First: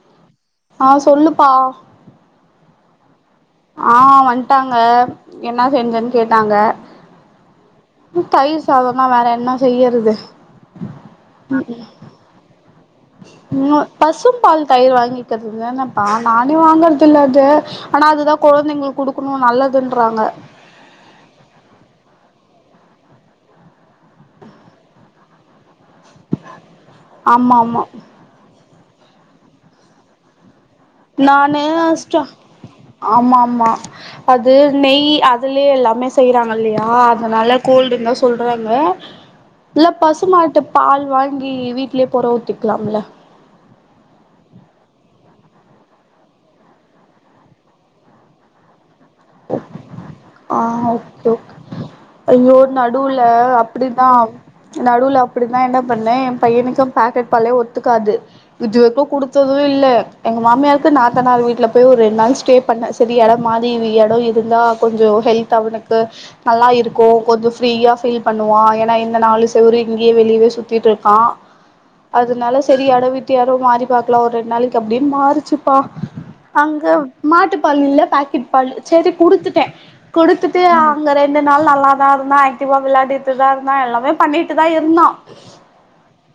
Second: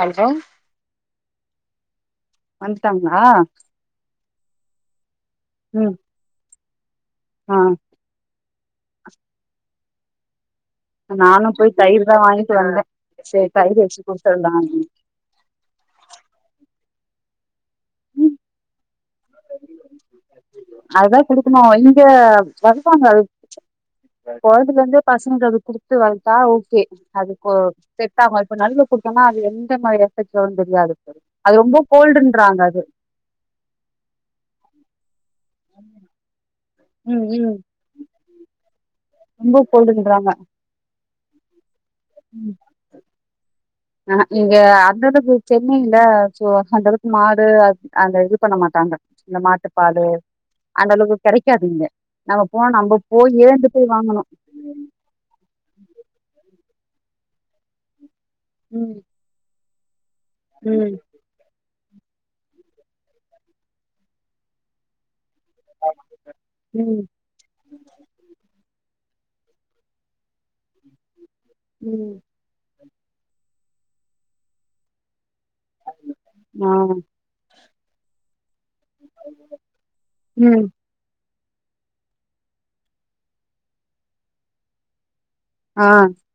Hello ஆ சொல்லுப்பா வந்ட்டாங்களா ஆ வன்ட்டாங்க என்ன ம் செஞ்சன்னு கேட்டாங்க ஆ தய்வ் சாதனா வேற என்ன செய்யறது ப்ப நானு போய் தயிர் தா வாங்கிட்டு வந்தே சேரி தயிர் ம் வச்சு பசும் குடுத்தர்லா பால் தயிர் வாங்கிக்கிறதுக என்னப்பா நானே வாங்கறத இல்ல அது ஆனா அதுதா கொழந்தைங்களுக் குடுக்குணு நல்லதுன்றாங்க அதுதா குடுக்குணு இங்க வருவாங்க அ கொழந்தைகல இருந்து பசங்களுக் குடுத்து வள்த்தா ஓகே அதுக்கு ஆமா ஆமா விட்டாங்கோ இப்ப நடுல குடுத்தோனா அது எந்த மாரி எஃபெக்ட் வருன் தெரியாது அது நானு ரொம்ப ஸ்ட கோல்டுன்றாங்க அது ஆமா ஆமா அது நெய் அதுலே எல்லாமே செய்றாங் கில்லையா ம் ம் அதனால கோல்டுன் தா சொல்றாங்க ரொம்ப இல்ல பசு கோல்டுன்றாங்க மாட்டுப் பால் வாங்கி வீட்லே பொற ஊத்திக்லாம்ல ஆஹ இங்க அந்த அளவுக்கு சென்னையில சோ அந்த அளவுக்கு மாடு அந்த இது பண்ண மாட்டாங்க இந்த மாட்டுப்பாலு ஆ அந்த அளவுக்கு ஓகே ஓகே கெடைக்காது இங்க நம்ம ஐயோ போன நம்ம நடுவுல போய் ஏந்து போய் அப்டிதா வாங்கணு நடுவுல அப்டிதா என்ன பண்ணே என் பையனுக்கு பாக்கெட் பாலே ஒத்துக்காது இது ம் [unintelligible] குடு த்து இல்ல எங்க மாமியருக்கு ம் நா த்தனார் வீட்ல போய் ஒரு ரெண்ட் நாள் ஸ்டே பண்ண செரி எட மாரி எடோ இருந்தா கொஞ்சோ ஹெல் த் அவுனுக்கு நல்லா ம் இருக்கு கொஞ்சோ ஃப்ரீயா ஃபீல் பண்ணுவான் ஏன்னா இந்த நாலு செவுரு இங்கேயே வெளியவே சுத்திட்டு இருக்கா ம் அதனால செரி எட விட்டு எடம் மாரி பார்க்கலா ஒரு ரெண்டு நாளைக்கு அப்டின்னு மாறுச்சுப்பா ஆ அங்க மாட்டுப்பால் இல்ல பாக்கெட் பால் செரி குடுத்துட்டே குடுத்துட்டு ம் ஆ அங்க ரெண்டு நாள் நல்லாதா இருந்தா ஆக்டிவா விளாடிட்டுதா இருந்தா எல்லாமே பண்ணிட்டு தா இருந்தா ஆ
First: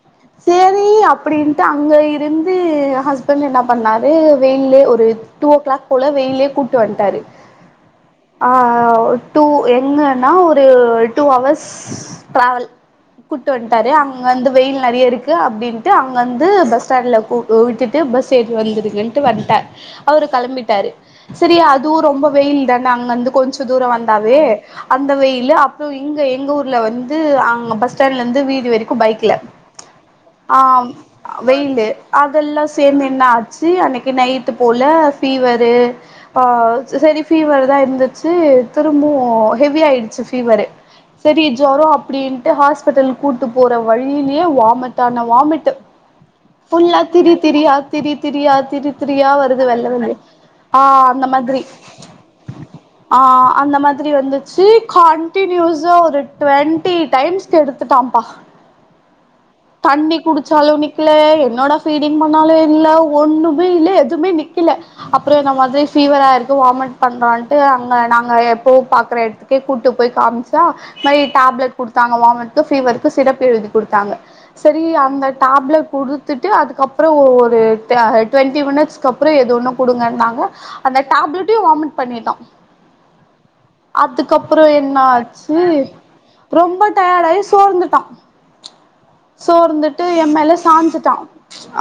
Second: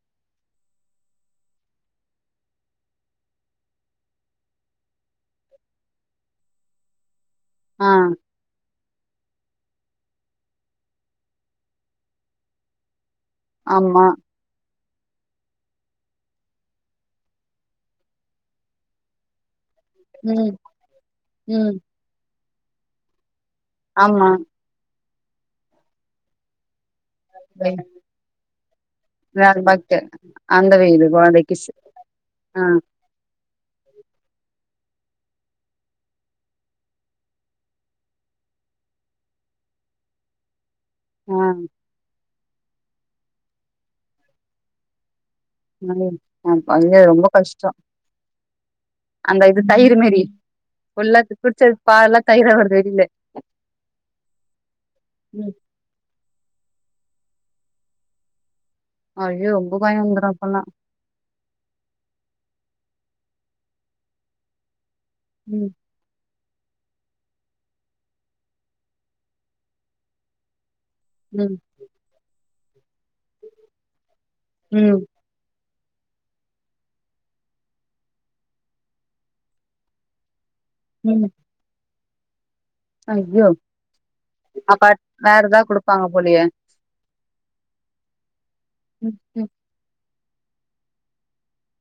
[inaudible] செரி அப்டின்ட்டு அங்க இருந்து ஹஸ்பண்ட் என்ன பண்ணாரு வெயில்லே ஒரு டூ ஓ கிளாக் போல வெயில்லே கூட்டு வண்டாரு ஆ ஆ ஒ டூ எங்கன்னா ஒரு டூ ஹவர்ஸ் ட்ராவல் கூட்டு வண்டாரு ஆமா அங்க வந்து வெயில் நறைய இருக்கு அப்டின்ட்டு அங்க வந்து பஸ் ஸ்டாண்ட்ல கு விட்டுட்டு பஸ் ஏறி வந்திருக்கேன்டு வண்ட அவுரு ம் கெளம்பிட்டாரு செரி ம் அதுவு ரொம்ப வெயில் தான அங்க இந்து கொஞ்ச தூர ஆமா வந்தாவே அந்த வெயிலு அப்றோ இங்க எங்க ஊர்ல வந்து அங்க பஸ் ஸ்டாண்ல இருந்து வீடு வரைக்கு பைக் ல பாக்கெட் ஆ அந்த வெயிலு கொழந்தைக்கு ஸ் வெயிலு ஆ அதெல்லா சேர்ந்து என்னாச்சு அன்னைக்கு நைட்டு போல ஃபீவரு ஆ செரி ஃபீவர் தா எந்த ச்சு திரும்பு ஹெவி ஆயிடுச்சு ஃபீவரு ஆ செரி ஜோரோ அப்டின் ட்டு ஹாஸ்பிட்டல் கூட்டு போற வழியிலியே வாமிட் ஆன வாமிட் ம் அதுவே ரொம்ப கஷ்டோ திரி திரியா திரி திரியா அந்த இது வருது வெள்ள தயிர் வெள்ளயா மாரி ஆ ஃபுல்லா அந்த மாதிரி குடிச்சது பால்லா தயிரா வருது வெளில ஆ அந்த மாதிரி வந்துச்சு ம் கண்டியூஸ் சா ஒரு டுவெண்டி டைம்ஸ்க்கு எடுத்துட்டாபா ஐயோ ரொம்ப பயோ தண்ணி வந்துரு அப்பல்லா குடிச்சாலு நிக் ல என்னோட ஃபீடிங் பண்ணாலு இல்ல ஒண்ணுமே இல்ல எதுமே நிக்கில அப்புற இந்த ம் மாதிரி ஃபீவராக இருக்கு வாமிட் பண்றான்ட்டு அங்க நாங்க எப்போ பாக்குற இடத்துக்கே கூட்டு போய் காமிச் சா இந்த மாரி ம் டேப்லெட் குடுத்தாங்க வாமிட் கு ஃபீவருக்கு சிரப் எழுதி குடுத்தாங்க செரி ம் அந்த டாப்லெட் குடு த்துட்டு அதுக்கப்புறோ ஒரு தே டுவெண்டி மினிட்ஸ்கு அப்புறோ எது வேணா குடுங்க அப்டின்னாங்க அந்த டேப்லெட்டையு வாமிட் பண்ணிட்டா அய்யோ அதுக்கப்றோ என்ன ஆச்சு குடுப்பாங்க போலயே ரொம்ப டயர்டாயி சோர்ந்துட்டா ம் ம் சோர்ந்துட்டு எம்மேல சாஞ்சுட்டா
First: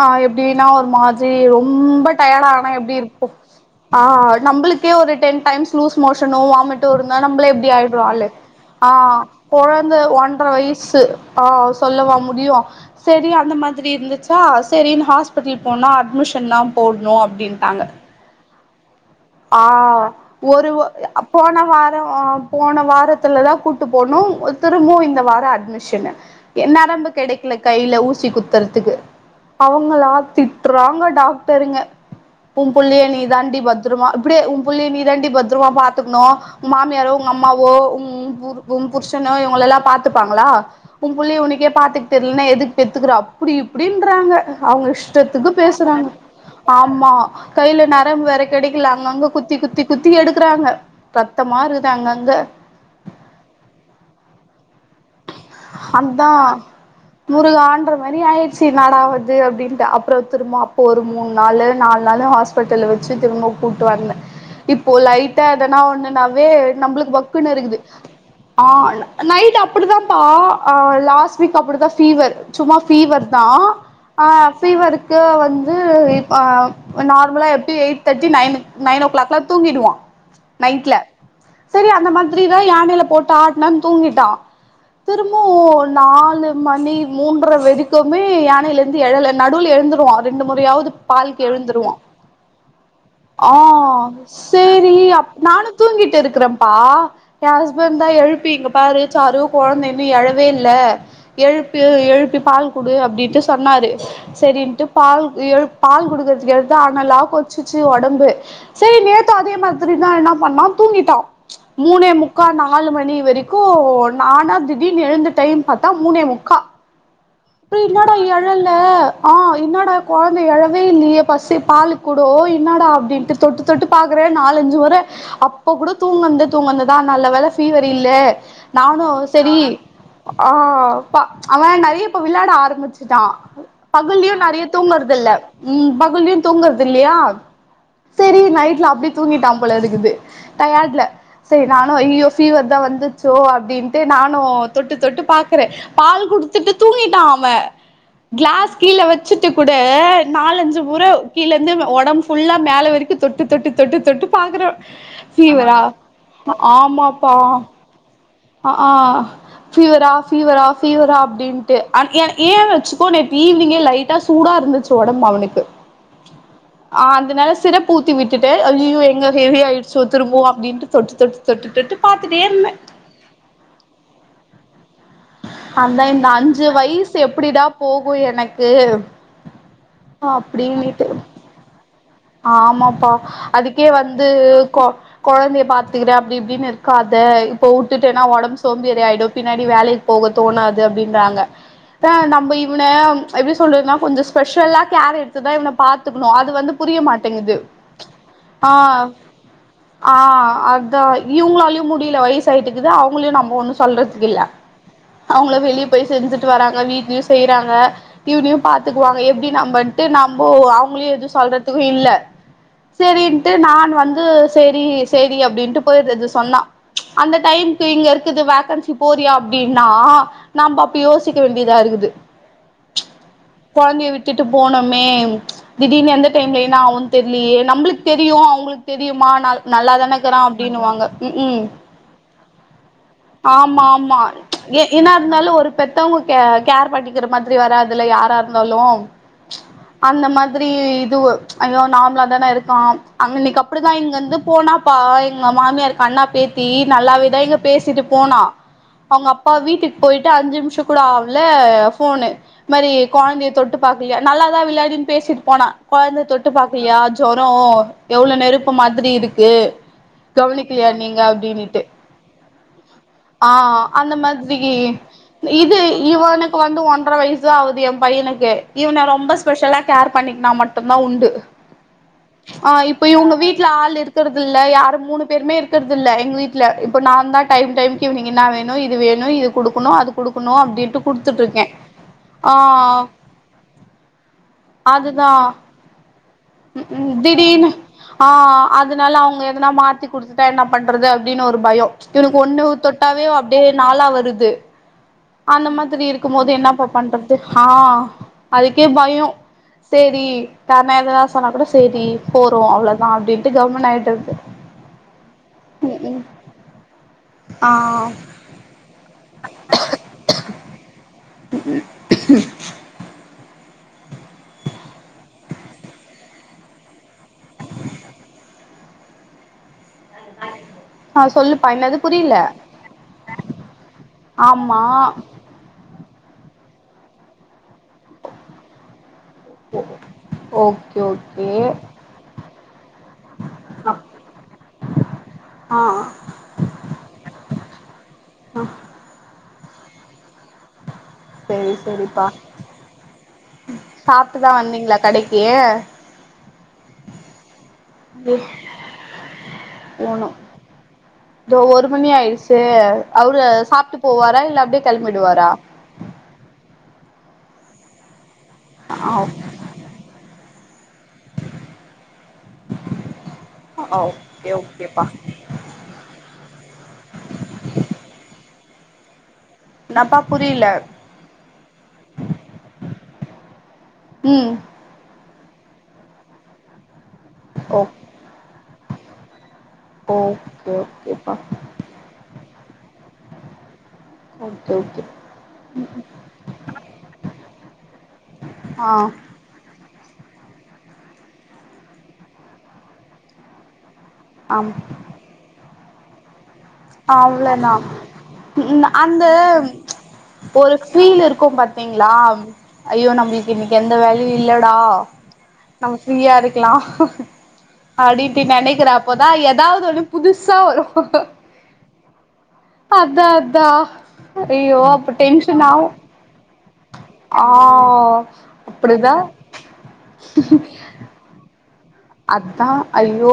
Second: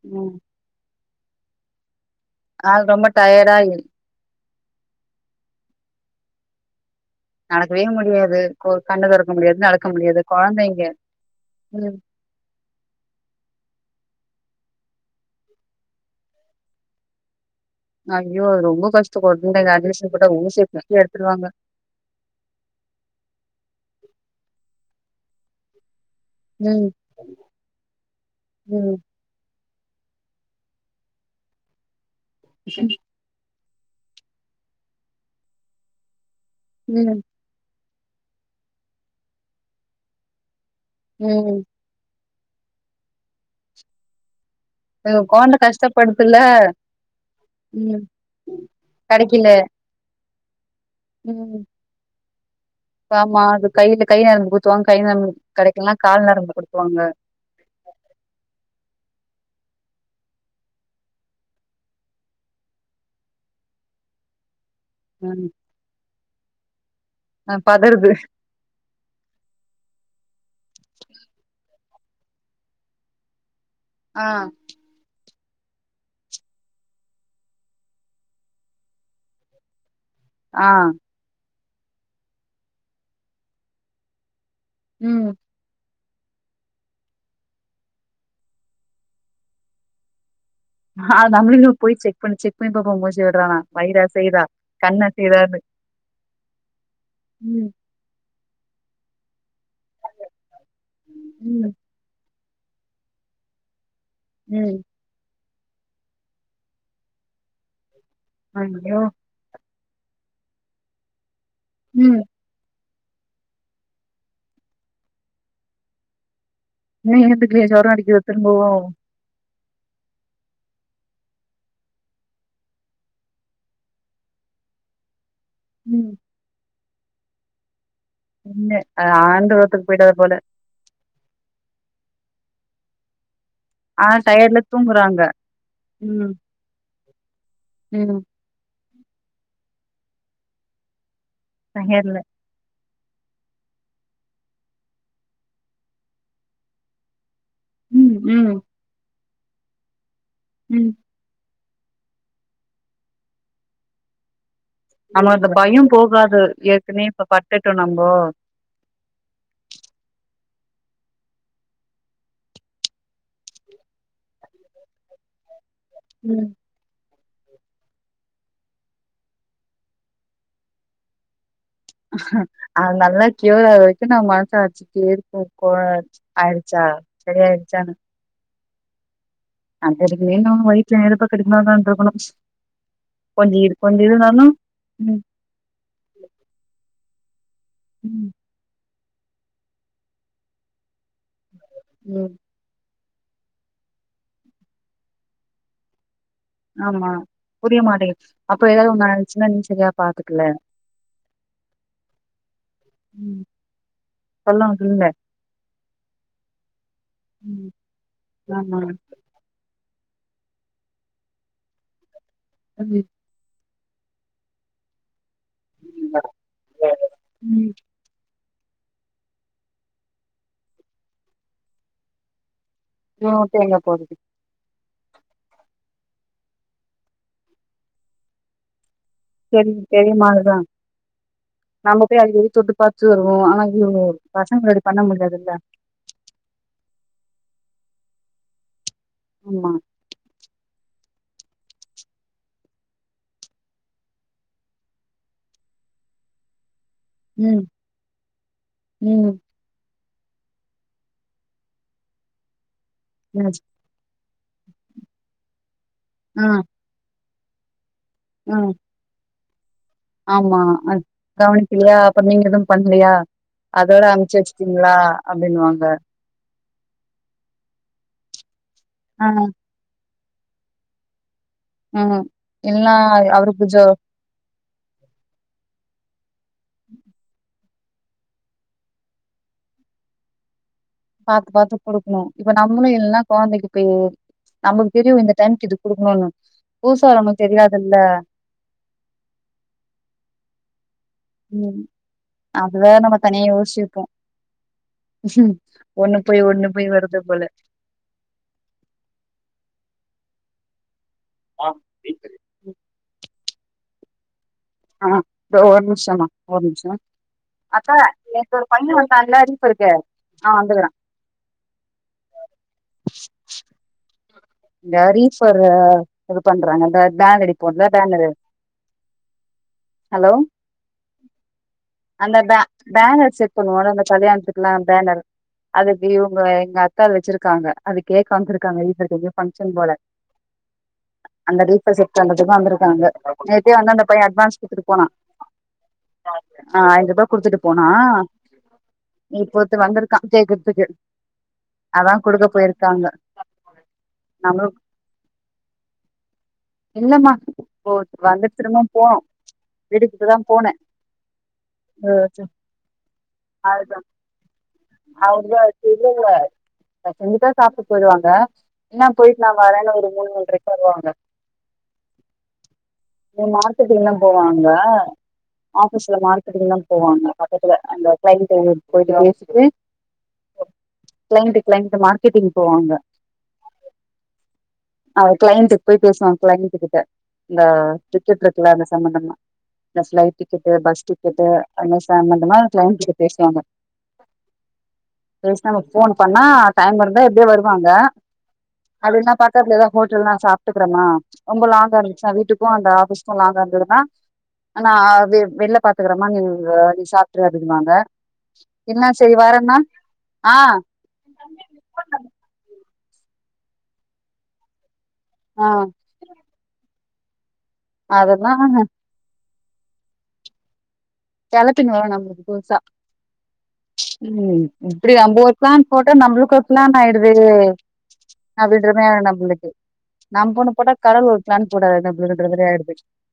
ஆ ம் எப்டினா ஒரு மாதிரி ரொம்ப டயர்டா ஆனா அது எப்டி ரொம்ப இருப்போ டயர்டா ஆ நம்பளுக்கே ஒரு டென் டைம்ஸ் லூஸ் மோஷனோ வாமிட் டு இருந்தா நம்பளே எப்டி நடக்கவே ஆயிடுவோ ஆளு முடியாது கொ ஆ கண்ணு தொறக்க முடியாது நடக்க கொழந்த முடியாது ஒன்ற கொழந்தைங்க வய்சு ஆ அவ் ம் சொல்லவா முடியு செரி அந்த மாத்ரி இருந்துச்சா செரின் ஹாஸ்பிடல் போனா அட்மிஷன்தா போட்னு அப்டின்டாங்க அய்யோ அது ரொம்ப கஷ் ஆ ஒரு ஒ அ அ எடுத்துருவாங்க போன வாரொ அ போன வாரத்துலதா கூட்டு போனோ திரும்பவு இந்த வார அட்மிஷனு எ ம் நரம்பு கெடைக்கல கைல ஊசி குத்துறதுக்கு ம் அவங்களா திட்றாங்க டாக்டருங்க உ புள்ளைய நீ தான்டி பத் பத்தரமா இப்டியே புள்ளைய நீ தான்டி பத்ரமா பாத்துக்கணு உ மாமியாரோ ம் உங்கம் அம்மாவோ உ உன் புருஷனோ இவங்களல்லாம் பாத்துப்பாங்களா உன் புள்ளய ம் உனக்கே பாத்துக் தெர்லனா எதுக் பெத்துக்குற அப்டி இப்டின்றாங்க அவங்க எங்க இஷ்டத்துக்கு கொழந்த பேசுறாங்க கஷ்டப்படுதுல்ல ஆமா கைல ம் நரம்பு வேற கெடைக்கல அங்கங்க கெடைக்கல குத்தி குத்தி குத்தி எடுக்குறாங்க ரத்தமா இருக்குது அங்கங்க ஏமா அது கைல கை நரம்பு குடுத்துவாங்க கை நரம்பு கெடைக்கலனா கால் அதா நரம்பு குத்துவாங்க முருகான்ற மாரி ஆயிடுச்சி என்னா டா வந்து அப்டின்ட்டு அப்ற திரும்ப அப்போ ஒரு மூண் நாள் நாலு நாள் ஹாஸ் ஹாஸ்பிட்டல்ல வெச்சு திரும்ப கூட்டு வந்த இப்போ லைட்டா ம் எதன்னா ஒண்ணுனாவே நம்ளுக்கு பக்குனு ஆ இருக்குது பதறுது ஆ நைட் அப் அப்டிதாப்பா அ லாஸ்ட் வீக் அப்பிடிதா ஃபீவர் சும்மா ஃபீவர்தா ஆ ஃபீவருக்கு வந்து இப்ப ஆ நார்மலா எப்டி எயிட் தேர்ட்டி நைன் நைன் ஓ கிளாக்லா தூங்கிடுவோ ஆ நைட்ல செரி அந்த மாதிரிதா யானையில போட்டு ஆட்ன தூங்கிட்டா ம் திரும்பவு நாலு மணி மூன்ற வெரிக்கும்மே யானையில இருந்து எழல நடுவுல எழுந்துருவா ரெண்டு முறையாவது து ஆ பால்க்கு நம்மளுமே எழுந்துருவா போய் செக் பண்ணி செக் பண்ணி பாப்போ மூச்சு ஆ விடுறானா வயிறு அசையுதா சேரி கண்ணு அப் அசையுதான்னு நானு தூங்கிட்டு இருக்கிறேப்பா எ ம் ஹஸ்பன்ட் ந்த எழுப்பி இங்க பாரு சாரு கொழந்த இன்னு எழவே இல்ல ம் எழுப்பு எழுப்பி பால் குடு அப்டின்ட்டு சொன்னாரு ம் செரின்ட்டு பால்க் எழுப் பால் குடுக்கறதுக்கு எடுத்தா அனலா கொதிச்சிச்சு ஒடம்பு சேரி ஐயோ நேத் நேத்து அதே மாதிரிதா என்ன பண்ணா தூங்கிட்டா மூணே ம் முக்கால் நாலு மணி வரிக்கு நானா திடீனு எழுந்து டைம் பாத்தா மூனே முக்கா நீயே எழுந்து அப்டி இன்னாடா எழல ஆ இன்னாட கொழந்த எழவே இல்லியே பசி பாலுக் கூடொ இன்னாடா அப்டின்ட்டு தொட்டு தொட்டு பாக்குற நாலஞ்சுமுற அப்ப கூட ம் தூங்கன்து தூங்கனதுதா நல்ல வேல ஃபீவர் இல்லே இல்ல நானு அது செரி ஆண்டவத்துக்கு போயிட்டது போல ஆ ப்பா அவ நறிய இப்ப விளாட ஆரம்பிச்சிட்டா ஆனா பகல்லயு டயர்ட்ல நறிய தூங்குறது தூங்குறாங்க இல்ல ம் பகல்லயு தூங்குறது இல்லையா ம் செரி நைட்ல அப்டி தூங்கிட்டா போலருக்குது டயார்ட்ல செரி நானு டயர்ட்ல அய்யயோ பீவர் தா வந்துருச்சோ அப்டின்ட்டு நானு தொட்டு தொட்டு பாக்குறே பால் குடுத்துட்டு தூங்கிட்டா அவ ம் ம் கிளாஸ் கீழ வெச்சுட்டு கூட நாலஞ்சு ம். முற கீழருந்து ஒடம்புல்லா மேல வரைக்கு தொட்டு தொட்டு தொட்டு தொட்டு பாக்குற நம்ம அந்த பயோ போகாது ஏற்கனே இப்ப ஆமாப்பா பட்டுட்டோ நம்போ ஆ ஆ பீவரா பீவரா பீவரா அப்டின்ட்டு என் ஏன்னு வெச்சுக்கோ நேத்து ஈவினிங்கே லைட் லைட்டா சூடா இருந்துச்சு ஒடம்பு அவனுக்கு ம் ஆ அதனால சிரப் ஊத்தி விட்டுட்டு ஐய்யயோ எங்க ஹெவி ஆயிடுச்சோ திரும்பவு அப்டின்ட்டு தொட்டு தொட்டு தொட்டு தொட்டு பாத்துட்டே இருந்தே அது நல்லா கியூர் ஆகுற வரைக்கு நம்ம மனசு அடிச்சுட்டே இருப் அந்தா இந்த அஞ்சு வயசு எப்பிடிடா சரியாயிடுச்சான்னு போகு எனக்கு அது வரைக்குமே நம்ம வயித்துல அப்டின்னுட்டு நெருப்ப கட்டினு தா இருக்கணு ஆமாப்பா அதுக்கே வந்து கொ ம் கெழந்தைய பாத் கிறேன்னு அப்டி இப்டின்னு இருக்காத இப்ப விட்டுட்டேனா ம் ஒடம்பு சோம்பி ஆயிடு பின்னாடி வேலைக்கு போக தோணாது அப்டின்றாங்க ஆ ம் நம்ம இவன எப்டி சொல்றதுன்னா கொஞ்சோ ஸ்பெஷலா கேர் எடுத்துதா இவன பாத்துக்கணு அது வந்து புரிய ஆமா மாட்டேங்குது புரிய மாட்டேங்குது அப்ப ஆ ஏதாவது ஒண்ணு ஆயிடுச்சுன்னா நீ சரியா ஆ பாத்துக்கல அதா இவங்களாலயு முடில வயச ஆயிட்டுக்குது ம் அவங்களையு நம்ம ஒன்னு சொல்றதுக்கு இல்ல [unintelligible] அவங்களா வெளியே போய் செஞ்சுட்டு வராங்க வீட்லேயு ம் செய்றாங்க இவனையு ஆமா பாத்துக்குவாங்க எப்டி நம்ம ட்டு நம்போ அவங்களையு எது சொல்றதுக்கு இல்ல ம் சேரி ட்டு நான் வந்து சேரி சேரி அப்டின்ட்டு ம். போயிறது சொன்னா அந்த டைமு ம். இங்க இருக்கு வேக்கன்சி போறியா அப்டின்னா நம்ம அப்ப யோசிக்க வேண்டியதா இருக்குது தேங்கா கொழந்தைய போடுது விட்டுட்டு போனோமே திடீர்னு எந்த டைம்ல ஏன்ன அவுன்னு தெரியலயே நம்மளுக்கு தெரியு அவங்களுக் தெரியுமா ந சரி நல்லாதான பெரியம்மா இருக்கிறா அதுதா அப்பிடின்னுவாங்க ம்க்ம் நம்ம போய் அடிக்கடி தொட்டு பாத்து வருவோ ஆனா ஆமா இது ஆமா பசங்க முன்னாடி பண்ண என்னா இருந்தாலு முடியாதுல்ல ஒரு பெ பெத்தவங்க கே கேர் பண்ணிக்கிற மாரி வராதுல யாரா இருந்தாலு ஆமா அந்த மாதிரி து ஐய்யோ நார்மலா தானே இருக்கா இன்னிக்கி அப்டிதா இங்க வந்து போனாப்ப எங்க மாமியா கண்ண அப் த்தி நல்லாவேதா இங்க ம் பேசிட்டு போனா அவங்க ம் அப்பா வீட்டுக்கு போயிட்டு அஞ்சு நிமிஷ கூட ஆவ்ல போனு அது மாரி கொழந்தைய ம். தொட்டு பாக்கலையா நல்லாதா விளாடின்னு பேசிட்டு போனா கொழந்தை ஆ தொட்டு பாக்கலையா ஜொரோ எவ்ளோ ஆ நெருப்பு மாதிரி இருக்கு ஆமா கவனிக்கலையா நீங்க அப்டின்னுட்டு கவனிக்கிலியா அப்ப நீங்க எது பண்ணலியா ஆ அந்த மாதிரி இது அப்டின்னுவாங்க இவனுக்கு வந்து ஒன்றர வயசு ஆகுது ஏ பையனுக்கு இவன ஆ ரொம்ப ஸ்பெஷலா கேர் பண்ணிக்கனா மட்டுதா உண்டு ம் ஆ எல்லா இப்போ இவங்க அவருக்கு வீட்ல கொஞ்சோ ஆள் இருக் இருக்கிறதில்ல யாரு மூணு பேருமே இருக்கறதில்ல எங்க வீட்ல இப்ப நா தா டைம் டைமுக்கு என்ன வேணு இது வேணு இது குடுக்கணு அது குடுக்கணு அப்டின்ட்டு குடுத்துட்டு பாத்து இருக்கே பாத்து குடுக்கணு இப்ப ஆ நம்மளு இல்ன்னா கொழந்தைக்கு நமக்கு தெரியு இந்த டைமுக்கு இது குடுக்கணுன்னு ம்ஹீம் திடீர்னு ஆ அதனால அவங்க எதனா மாத்தி குடுத்துட்டா என்ன பண்றது அப்டின்னு ஒரு ம் பயோ இவனுக்கு ஒண்ணு அதுதா நம்ம தொட்டாவே தனியா அப்டியே யோசிச்சிருப்போ நாளா வருது அந்த மாதிரி ஒண்ணு போய் இருக்கும்மோது ஒண்ணு என்னாப்பா போய் வருது பண்றது போல ஆ அதுக்கே பயோ சேரி தேர்னா எததா சொன்னாக் கூட சேரி போ றோ அவ்ளதா அப்டின்ட்டு கம்முனு ஆயிட்றது ஆ தோ ஒரு ம் ம் நிம்ஷமா ஒரு நிம்ஷோ ஆ பையே வந்தால்ல ரீஃபருக்கு அவே வந்துகுறா உம் இந்த ரீஃபரு இதுப் பண்றாங்க இந்த பேனடிப்போல்ல பேனரு ஹலோ ஆ சொல்லுப்பா என்னது அந்த புரில பே பேனர் செட் பண்வோல்ல அந்த கல்யாண்த்துக்லா ஆமா பேனரு அதுக்கு இவுங்க எங்க அக்காது வெச்சிருக்காங்க அது கேக்க வந்துருக்காங்க [unintelligible] ஃபங்க்ஷன் போல ஓகே ஓகே அந்த ரீஃபர் செட் [unintelligible] வந்திருக்காங்க நேத்தே வந்து அந்தப் பையே அட்வான்ஸ் குத்துடுப் போனா ஆ ஆ ஆயிரபா குடுத்துட்டுப் போனா இப்பத்து வந்திருக்கா கேக்குர்த் துகு சேரி அதா சேரிப்பா குடுக்க போயிர்க்காங்க சாப்ட்டுதா வந்தீங்ளா கடைக்கி இல்லமா போ அப்டியே வந்துட்டு திரும்பவும் போனு வீட்டுக் இப்பதாம் போனே தோ ஒரு மணி ஆயிருசே அவுரு சாப்ட்டு போவாரா இல்ல அப்டியேக் கெளம்பிடுவாரா இல்லல்ல நா செஞ்சிட்டா சாப்ட்டு போயிருவாங்க இன்னாப் போயிட்டு நா ஆ வரேனு ஒரு மூனு மூன்றைக் வருவாங்க இம் மார்க்கெட்டிங்லாம் ஓகே போவாங்க ஓகேப்பா ஆஃபிஸ்ல மார்க்கெட்டிங்தாம் போவாங்க பக்கத்துல அந்த கிளைன்ட்டு போயிட்டு பேசிட்டு னாப்பா புரில கிளைன்ட்டு கிளைன்ட்டு மார்கெட்டிங் போவாங்க ம் அவெ கிளைன்ட்டுக் போய் பேசுவா கிளைன்ட்டு கிட்ட இந்த ஓ டிக்கெட்ருக்குல அந்த சம்பந்தமா இந்த ஃபளைட் ஓகே டிக்கெட்டு பஸ் ஓகேப்பா டிக்கெட்டு அன்னு சம்பந்தமா கிளைன்ட் கிட்ட பேசுவாங்க ஓகே ஓகே பேச் நமக் ஃபோன் பண்ணா டைமிருந்தா எப்டியே வருவாங்க ஆ அது இன்னாப் பார்க் க்கத்ல எதா ஹோட்டல் நா சாப்ட்டுக்கறமா ரொம்ப லாங்கா இருந்துச்சா வீட்டுக்கு அந்த ஆஃபிஸ்க்கு லாங்கா இருந்ததுனா ஆம் நா வெ வெள்லப் பாத்துக்கறமா நீங் அவ்ளோதா [unintelligible] ம் இன்னா செய் வேறென்னா ஆ குயில் இருக்கும் பாத்தீங்ளா ஐயோ நம்பிள்க்கு இன்னிக் எந்த வேல்யூ இல்லடா ஆ நம்ம ஃப்ரீயா இருக்லா அடின்ட்டு அதெல்லா நெனைக்கிறப் ப்பதா எதாவது ஒன்னு புதுசா வரு கெளப்பினு வரு நம்ளுக்கு புதுசா அதா அதா ம் ம் ஐயோ அப்ப இப்டி நம்ப ‌ஒரு டென்ஷன் பிளான் ஆவு போட் ட்றா நம்புளுக்குட்லானாயிடுது ஆ அப்டின்றமே அப்டிதா நம்புளுக்கு நம்ப ஒன்னுப் போட்டாக் கடவுள் ஒருப் பிளான் போடாறு எனுப் அத்தா ஐயோ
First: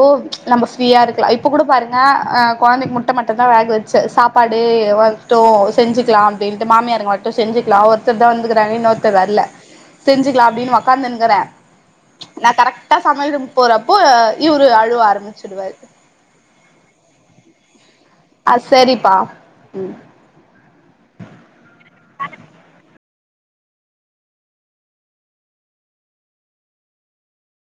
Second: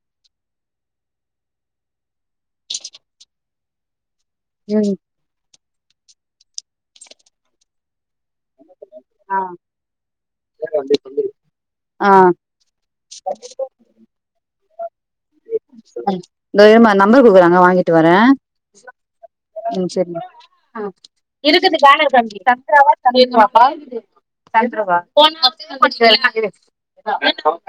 நம்ம ஃப்ரீயா இருக்லா இப்ப கூட பாருங்க அ கொழந்தைக் முட்ட மட்டுந்தா வேக வெச்ச சாப்பாடு எ ம் வந் டோ செஞ்சிக்லா அப்டின்ட்டு மாமியாருங்க வர்ட்டு செஞ்சுக்லா ஒருத் த்தர்தா வந்துகுறாங்க இன்னொருத்தர் ஆ வர்ல செஞ்சுகுலா அப்டின் ஒக்காந்துன்குறே ஆ நா கரெக்டா சமையல் ரூம் போறப்போ இவுரு அழுவ ஆரம்பிச்சுடுவாரு இந்தோ இருமா நம்பர் குடுக்குறாங்க வாங்கிட்டு வரே ஆ சரிப்பா ம் செரிங்க [inaudible]